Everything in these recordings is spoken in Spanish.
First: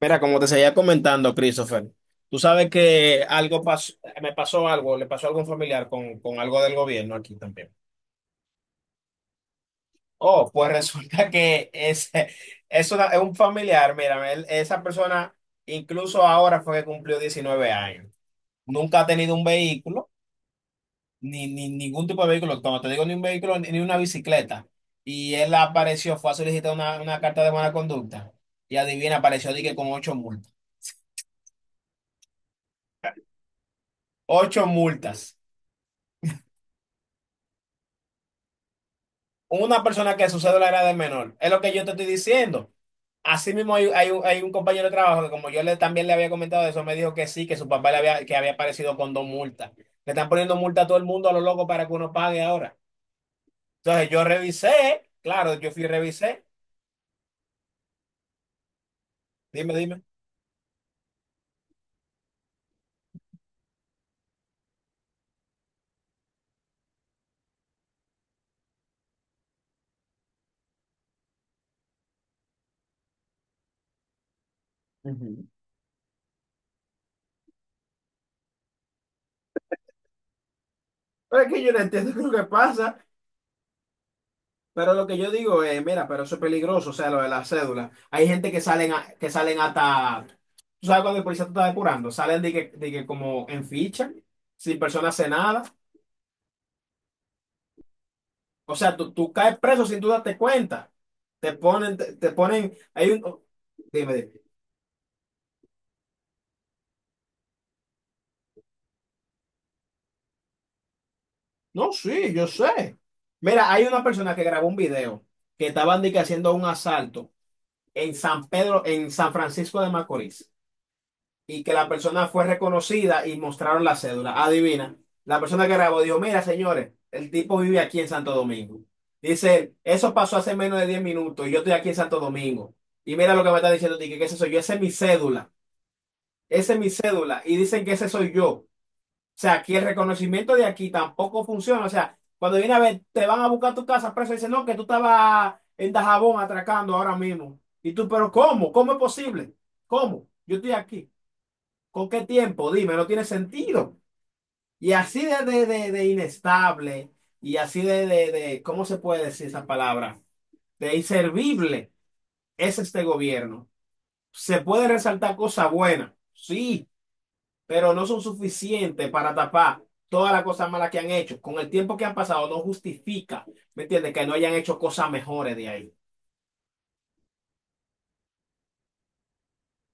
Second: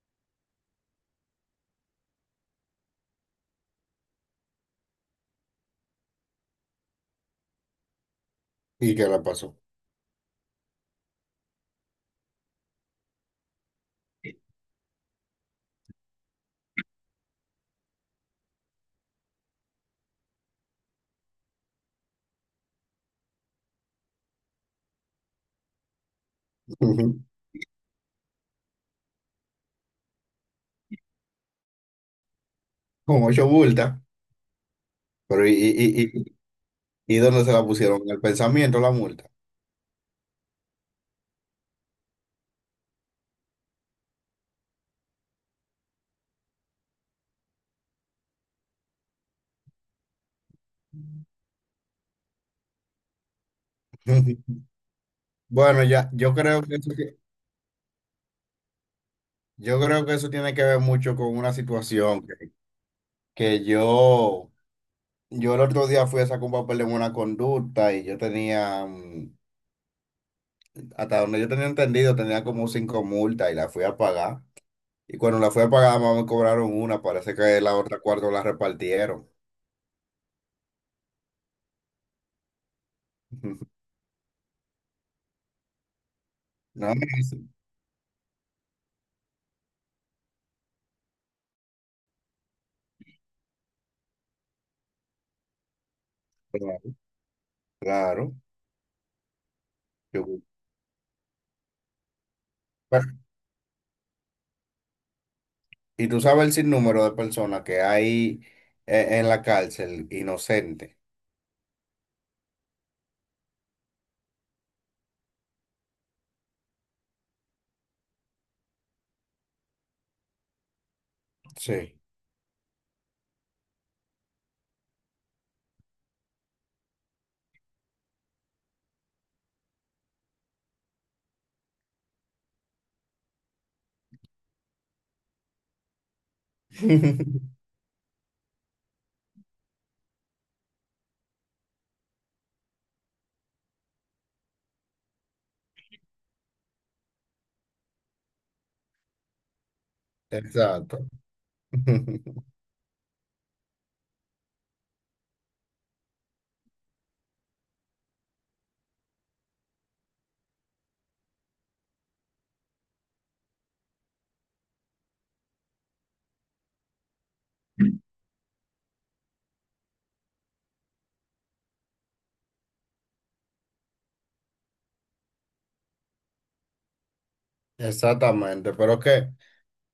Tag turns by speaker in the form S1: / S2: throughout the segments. S1: Mira, como te seguía comentando, Christopher, tú sabes que algo pasó, me pasó algo, le pasó algo a un familiar con algo del gobierno aquí también.
S2: ¿Y qué la pasó?
S1: Oh, pues resulta que es un familiar, mira, esa persona incluso ahora fue que cumplió 19 años. Nunca ha tenido un vehículo, ni ningún tipo de vehículo, cuando te digo ni un vehículo, ni una bicicleta. Y él apareció, fue a solicitar una
S2: Ujú.
S1: carta de buena conducta y adivina, apareció dije con ocho multas.
S2: Con 8 multas.
S1: Ocho multas.
S2: Pero ¿ y dónde se la pusieron? En el pensamiento la multa.
S1: Una persona que su cédula era de menor. Es lo que yo te estoy diciendo. Así mismo hay un compañero de trabajo que como yo también le había comentado eso, me dijo que sí, que su papá que había aparecido con dos multas. Le están poniendo multa a todo el mundo a lo loco para que uno pague ahora. Entonces yo revisé, claro, yo
S2: Bueno,
S1: fui y
S2: ya,
S1: revisé. Dime,
S2: yo
S1: dime.
S2: creo que eso tiene que ver mucho con una situación que yo el otro día fui a sacar un papel de una conducta y yo tenía, hasta donde yo tenía entendido, tenía como 5 multas y la fui a pagar. Y cuando
S1: Ujú.
S2: la fui a pagar, más me cobraron una, parece que la otra cuarto la repartieron.
S1: Pero es que yo no entiendo lo que pasa. Pero lo que yo digo es, mira, pero eso es peligroso, o
S2: No,
S1: sea, lo de la
S2: sí,
S1: cédula. Hay gente que salen, que salen hasta, tú sabes cuando el policía te está depurando, salen de que como en ficha, sin persona hace nada.
S2: claro, claro.
S1: O sea, tú caes preso sin tú darte
S2: Yo-
S1: cuenta. Te ponen, te ponen, hay un, dime, dime.
S2: Y tú sabes el sinnúmero de personas que hay en la cárcel inocente.
S1: No, sí, yo sé. Mira, hay una persona que grabó un video que estaban de que haciendo un asalto en San Pedro, en San Francisco de Macorís. Y que la
S2: Sí.
S1: persona fue reconocida y mostraron la cédula. Adivina, la persona que grabó dijo, mira, señores, el tipo vive aquí en Santo Domingo. Dice, él, eso pasó hace menos de 10 minutos y yo estoy aquí en Santo Domingo. Y mira lo que me está diciendo, Tique, que ese soy yo, esa es mi cédula, esa es mi cédula. Y dicen que ese soy yo. O sea, aquí el reconocimiento de aquí tampoco funciona. O sea, cuando viene a ver, te van a buscar tu casa preso y dicen, no, que tú estabas en Dajabón atracando ahora mismo. Y tú, pero ¿cómo? ¿Cómo es posible? ¿Cómo? Yo estoy
S2: Exacto.
S1: aquí. ¿Con qué tiempo? Dime, no tiene sentido. Y así de inestable y así ¿cómo se puede decir esa palabra? De inservible es este gobierno. Se puede resaltar cosas buenas, sí, pero no son suficientes para tapar todas las cosas malas que han hecho. Con el tiempo que han pasado no justifica, ¿me entiendes? Que no hayan hecho cosas mejores de ahí.
S2: Exactamente. Pero que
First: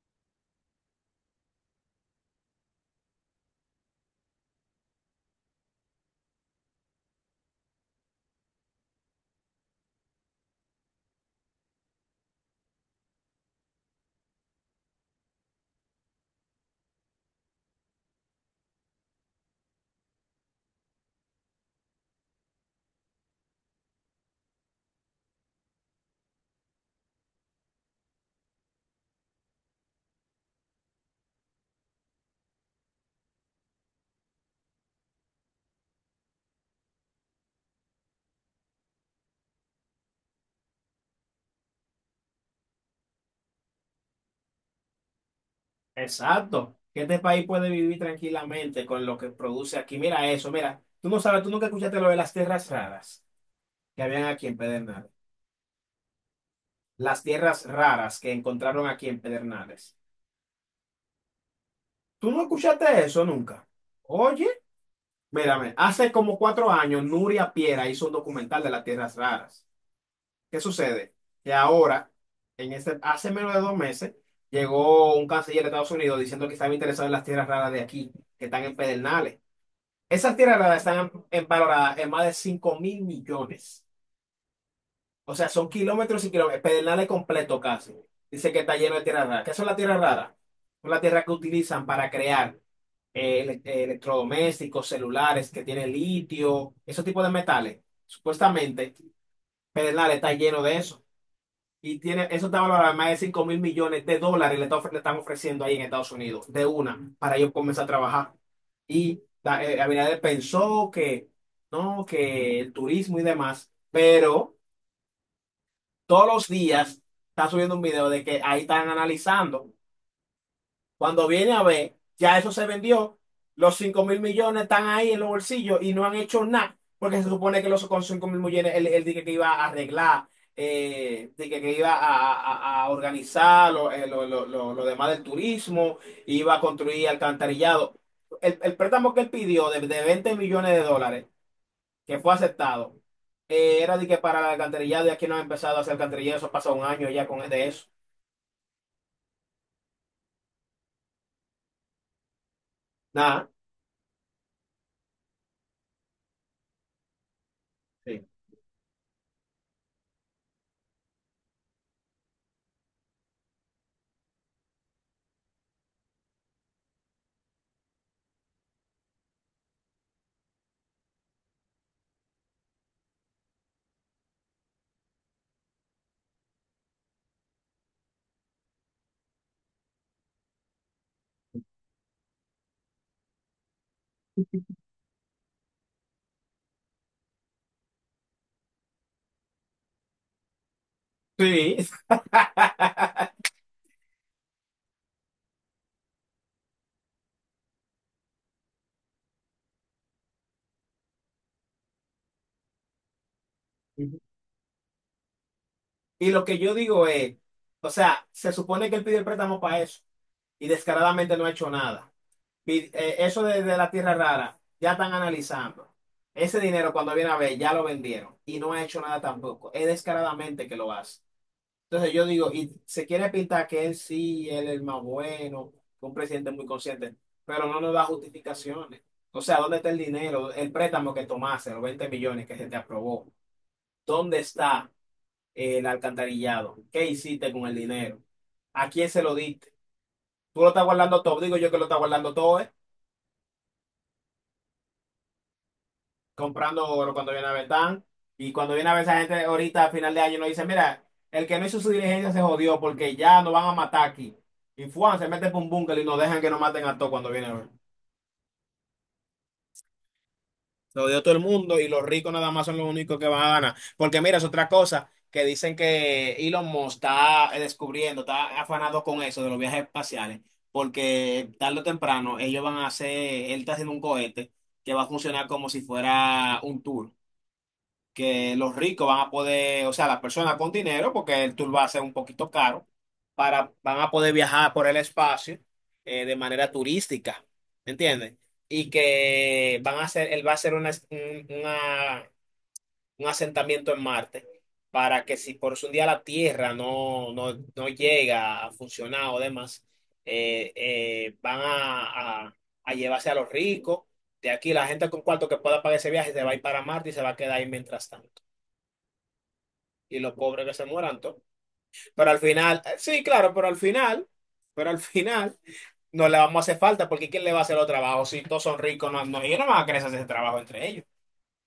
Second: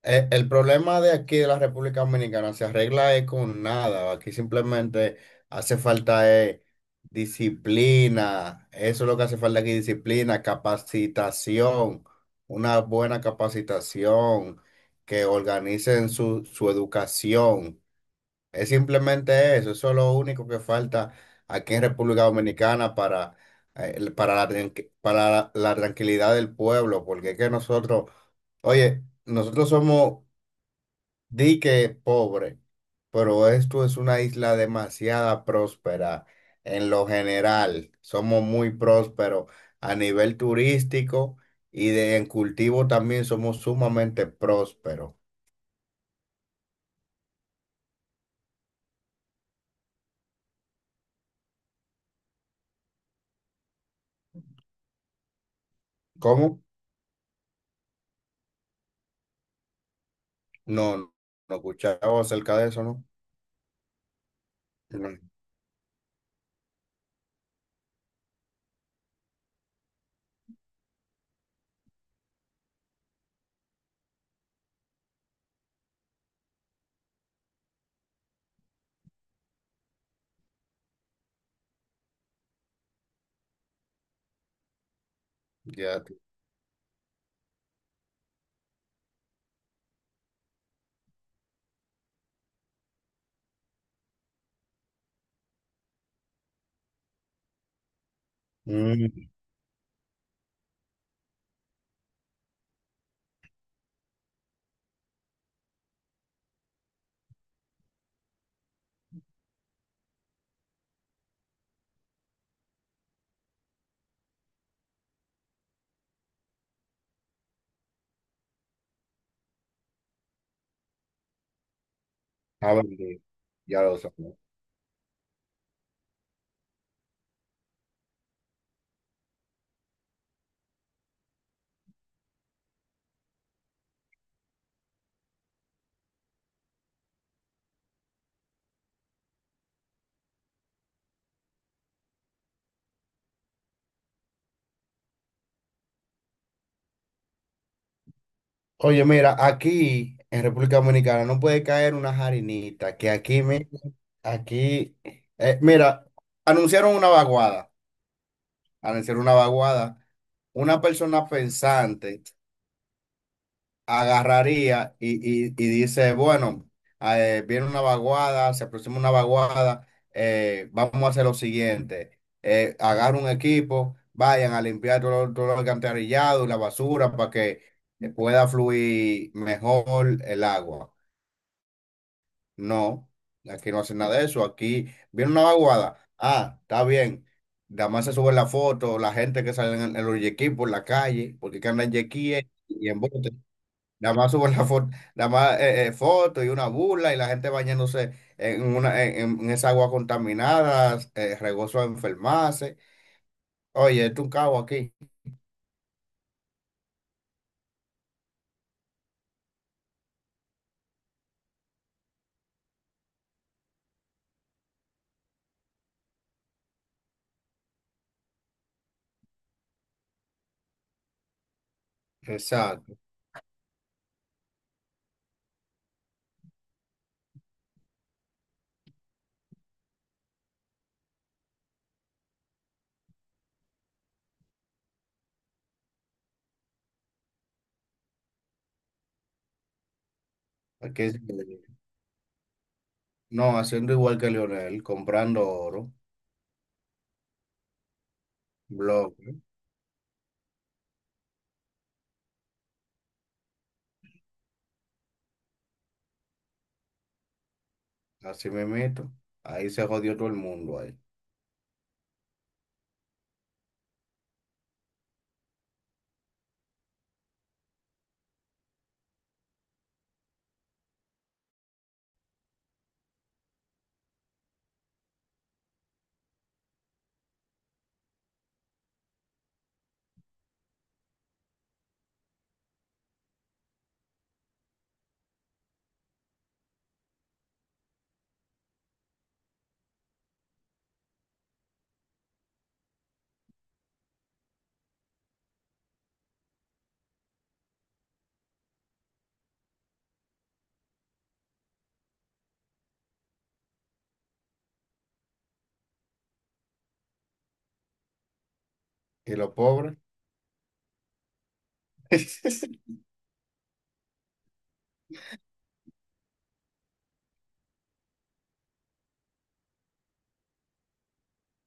S2: el problema de aquí de la República Dominicana se arregla es con nada. Aquí simplemente hace falta disciplina. Eso es lo que hace falta aquí, disciplina, capacitación, una buena capacitación, que organicen su educación. Es simplemente eso, eso es lo único que falta aquí en República Dominicana para, para la tranquilidad del pueblo, porque es que nosotros, oye, nosotros somos dique pobre, pero esto es una isla demasiada próspera en lo general, somos muy prósperos a nivel turístico en cultivo también somos sumamente prósperos.
S1: Exacto. Que este país puede vivir tranquilamente con lo que produce aquí. Mira eso, mira. Tú no sabes, tú nunca escuchaste lo de las tierras raras que habían aquí en Pedernales.
S2: ¿Cómo?
S1: Las tierras raras que encontraron aquí en Pedernales.
S2: No, no escuchaba
S1: ¿Tú no
S2: acerca de
S1: escuchaste
S2: eso,
S1: eso nunca? Oye,
S2: ¿no?
S1: mírame, hace como 4 años Nuria Piera hizo un documental de las tierras raras. ¿Qué sucede? Que ahora, en este, hace menos de 2 meses, llegó un canciller de Estados Unidos diciendo que estaba interesado en las tierras raras de aquí, que están en Pedernales. Esas tierras raras están valoradas en más de 5 mil millones. O sea, son
S2: Ya, te-
S1: kilómetros y kilómetros, Pedernales completo casi. Dice que está lleno de tierra rara. ¿Qué son las tierras raras? Son las tierras que utilizan para crear electrodomésticos, celulares, que tienen litio, esos tipos de metales. Supuestamente,
S2: Mm.
S1: Pedernales está lleno de eso. Y tiene, eso está valorado en más de 5 mil millones de dólares, le están ofreciendo ahí en Estados Unidos, de una, para ellos comenzar a trabajar. Y Abinader pensó que, no, que el turismo y demás, pero todos los días está subiendo un video de que ahí están analizando. Cuando viene a ver, ya eso se
S2: Ah, bueno,
S1: vendió, los
S2: ya lo
S1: 5 mil
S2: sabes.
S1: millones están ahí en los bolsillos y no han hecho nada, porque se supone que con 5 mil millones él dije que iba a arreglar, dije que iba a organizar lo demás del turismo, iba a construir alcantarillado. El préstamo que él pidió de 20 millones de dólares que fue aceptado. Era de que para el alcantarillado y aquí no ha empezado a hacer alcantarillado, eso pasa un año ya con de eso.
S2: Oye, mira, aquí en República Dominicana no puede caer una jarinita, que aquí,
S1: Nada.
S2: me, aquí, mira, anunciaron una vaguada,
S1: Sí.
S2: anunciaron una vaguada, una persona pensante agarraría y dice, bueno, viene una vaguada, se aproxima una vaguada, vamos a hacer lo siguiente, agarra un equipo, vayan a limpiar todo, todo el alcantarillado y la basura para que pueda fluir mejor el agua. No, aquí no hacen nada de eso, aquí viene una vaguada, ah, está bien. Nada más se sube la foto, la gente que sale en los yequis por la calle, porque que
S1: Sí.
S2: andan en yequíes y en botes. Nada más suben la foto, nada más foto y una burla y la gente bañándose en una en esa agua contaminada, regoso a enfermarse. Oye,
S1: Ujú.
S2: esto es un cabo aquí.
S1: Y lo que yo digo es, o sea, se supone que él pidió el préstamo para eso y descaradamente no ha hecho nada. Eso de la tierra rara, ya están analizando. Ese dinero cuando viene a ver, ya lo vendieron y no ha hecho nada tampoco. Es descaradamente que lo hace. Entonces yo digo, y
S2: Exacto.
S1: se quiere pintar que él sí, él es el más bueno, un presidente muy consciente, pero no nos da justificaciones. O sea, ¿dónde está el dinero? El préstamo que tomaste, los 20 millones que se te aprobó. ¿Dónde está el alcantarillado? ¿Qué hiciste con el dinero? ¿A quién se lo diste? ¿Tú lo estás
S2: Aquí es-
S1: guardando todo? Digo yo que lo estás guardando todo,
S2: no, haciendo igual que Lionel comprando oro,
S1: comprando oro cuando viene a ver tan. Y cuando viene a ver
S2: blog,
S1: esa gente ahorita a final de año nos dice, mira, el que no hizo su diligencia se jodió porque ya nos van a matar aquí. Y Fuan se mete por un búnker y nos dejan que nos maten a todos cuando viene a ver.
S2: así mismito. Ahí se jodió todo el mundo ahí.
S1: Se jodió todo el mundo y los ricos nada más son los únicos que van a ganar. Porque mira, es otra cosa que dicen que Elon Musk está descubriendo, está afanado con eso de los viajes espaciales. Porque tarde o temprano ellos van a hacer, él está haciendo un cohete que va a funcionar como si fuera un tour que los ricos van a poder, o sea, las personas con dinero, porque el tour va a ser un poquito caro, para, van a poder viajar por el espacio de manera turística, ¿me entiendes? Y que van a hacer, él va a hacer un asentamiento en Marte para que si por un día la Tierra no, no, no llega a funcionar o demás, van a llevarse a los ricos. De aquí la gente con cuarto que pueda pagar ese viaje se va a ir para Marte y se va a quedar ahí mientras tanto
S2: Y los pobres.
S1: y los pobres que se mueran todos. Pero al final, sí, claro, pero al final no le vamos a hacer falta porque ¿quién le va a hacer los trabajos? Si todos son ricos, no, no, ellos no van a querer hacer ese trabajo entre ellos.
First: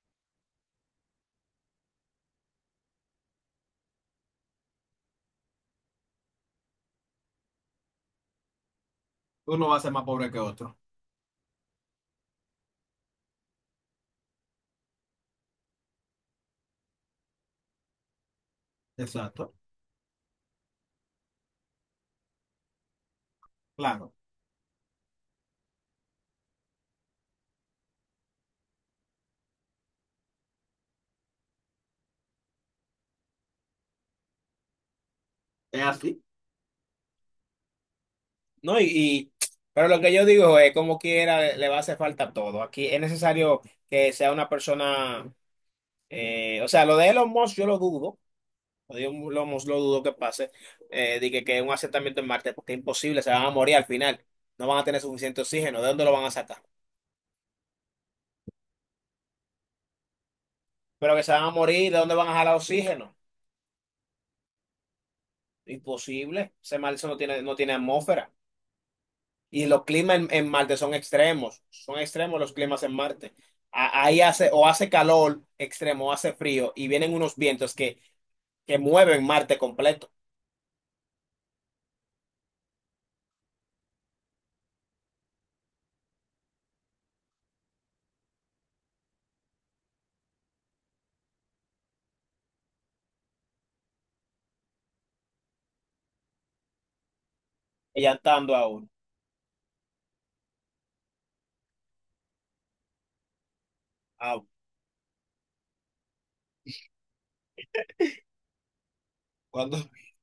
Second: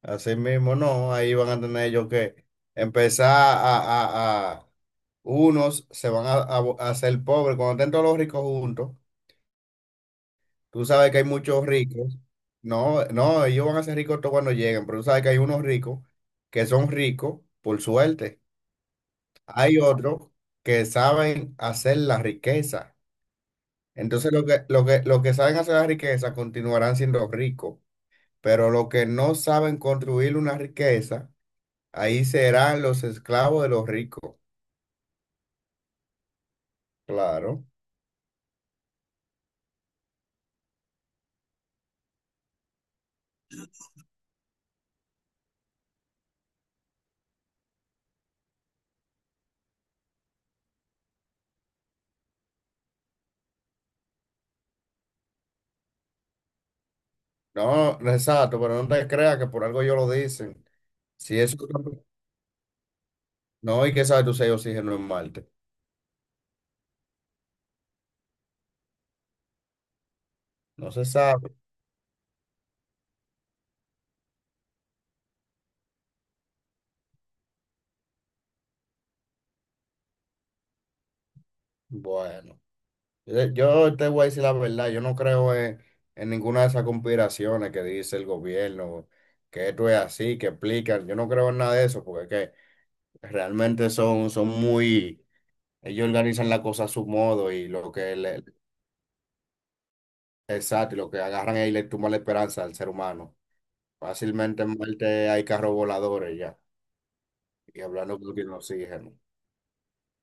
S2: Así mismo, no, ahí van a tener ellos que empezar a unos se van a, a hacer pobres cuando estén todos los ricos juntos.
S1: Uno va a ser más pobre que otro.
S2: Tú sabes que hay muchos ricos. No, no, ellos van a ser ricos todos cuando lleguen, pero tú sabes que hay unos ricos que son ricos por suerte.
S1: Exacto.
S2: Hay otros que saben hacer la riqueza.
S1: Claro.
S2: Entonces, lo que saben hacer la riqueza continuarán siendo ricos, pero los que no saben construir una riqueza, ahí serán los esclavos de los ricos.
S1: Es así.
S2: Claro.
S1: No, pero lo que yo digo es, como quiera, le va a hacer falta todo. Aquí es necesario que sea una persona, o sea, lo de Elon Musk yo lo dudo, Dios lo dudo que pase. Que un asentamiento en Marte, porque es imposible, se van a morir al final. No van a tener suficiente oxígeno. ¿De dónde lo van a sacar?
S2: No, no, exacto, pero no te creas que por algo ellos lo dicen.
S1: Pero que se
S2: Si
S1: van a
S2: eso
S1: morir, ¿de dónde van a jalar oxígeno?
S2: no, y que sabe tú si ellos siguen en Marte.
S1: Imposible. Ese Marte no tiene, no tiene atmósfera. Y los climas en Marte
S2: No
S1: son
S2: se sabe.
S1: extremos. Son extremos los climas en Marte. Ahí hace, o hace calor extremo, o hace frío, y vienen unos vientos que mueven Marte completo,
S2: Bueno, yo te voy a decir la verdad, yo no creo en ninguna de esas conspiraciones que dice el gobierno, que esto es así, que explican, yo no creo en nada de eso, porque es que realmente son muy, ellos organizan la cosa a su modo y lo que le,
S1: ellantando a uno.
S2: exacto, y lo que agarran ahí le tumba la esperanza al ser humano.
S1: Ah,
S2: Fácilmente en Marte hay carros voladores ya, y hablando con el oxígeno.
S1: cuando.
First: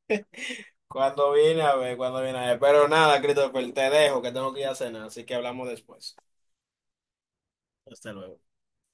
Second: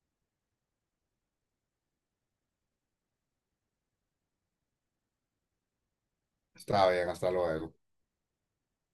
S1: Cuando viene a ver, cuando viene a ver. Pero nada, Christopher, te dejo que tengo que ir a cenar, así que hablamos después.
S2: Está bien, hasta luego.
S1: Hasta luego.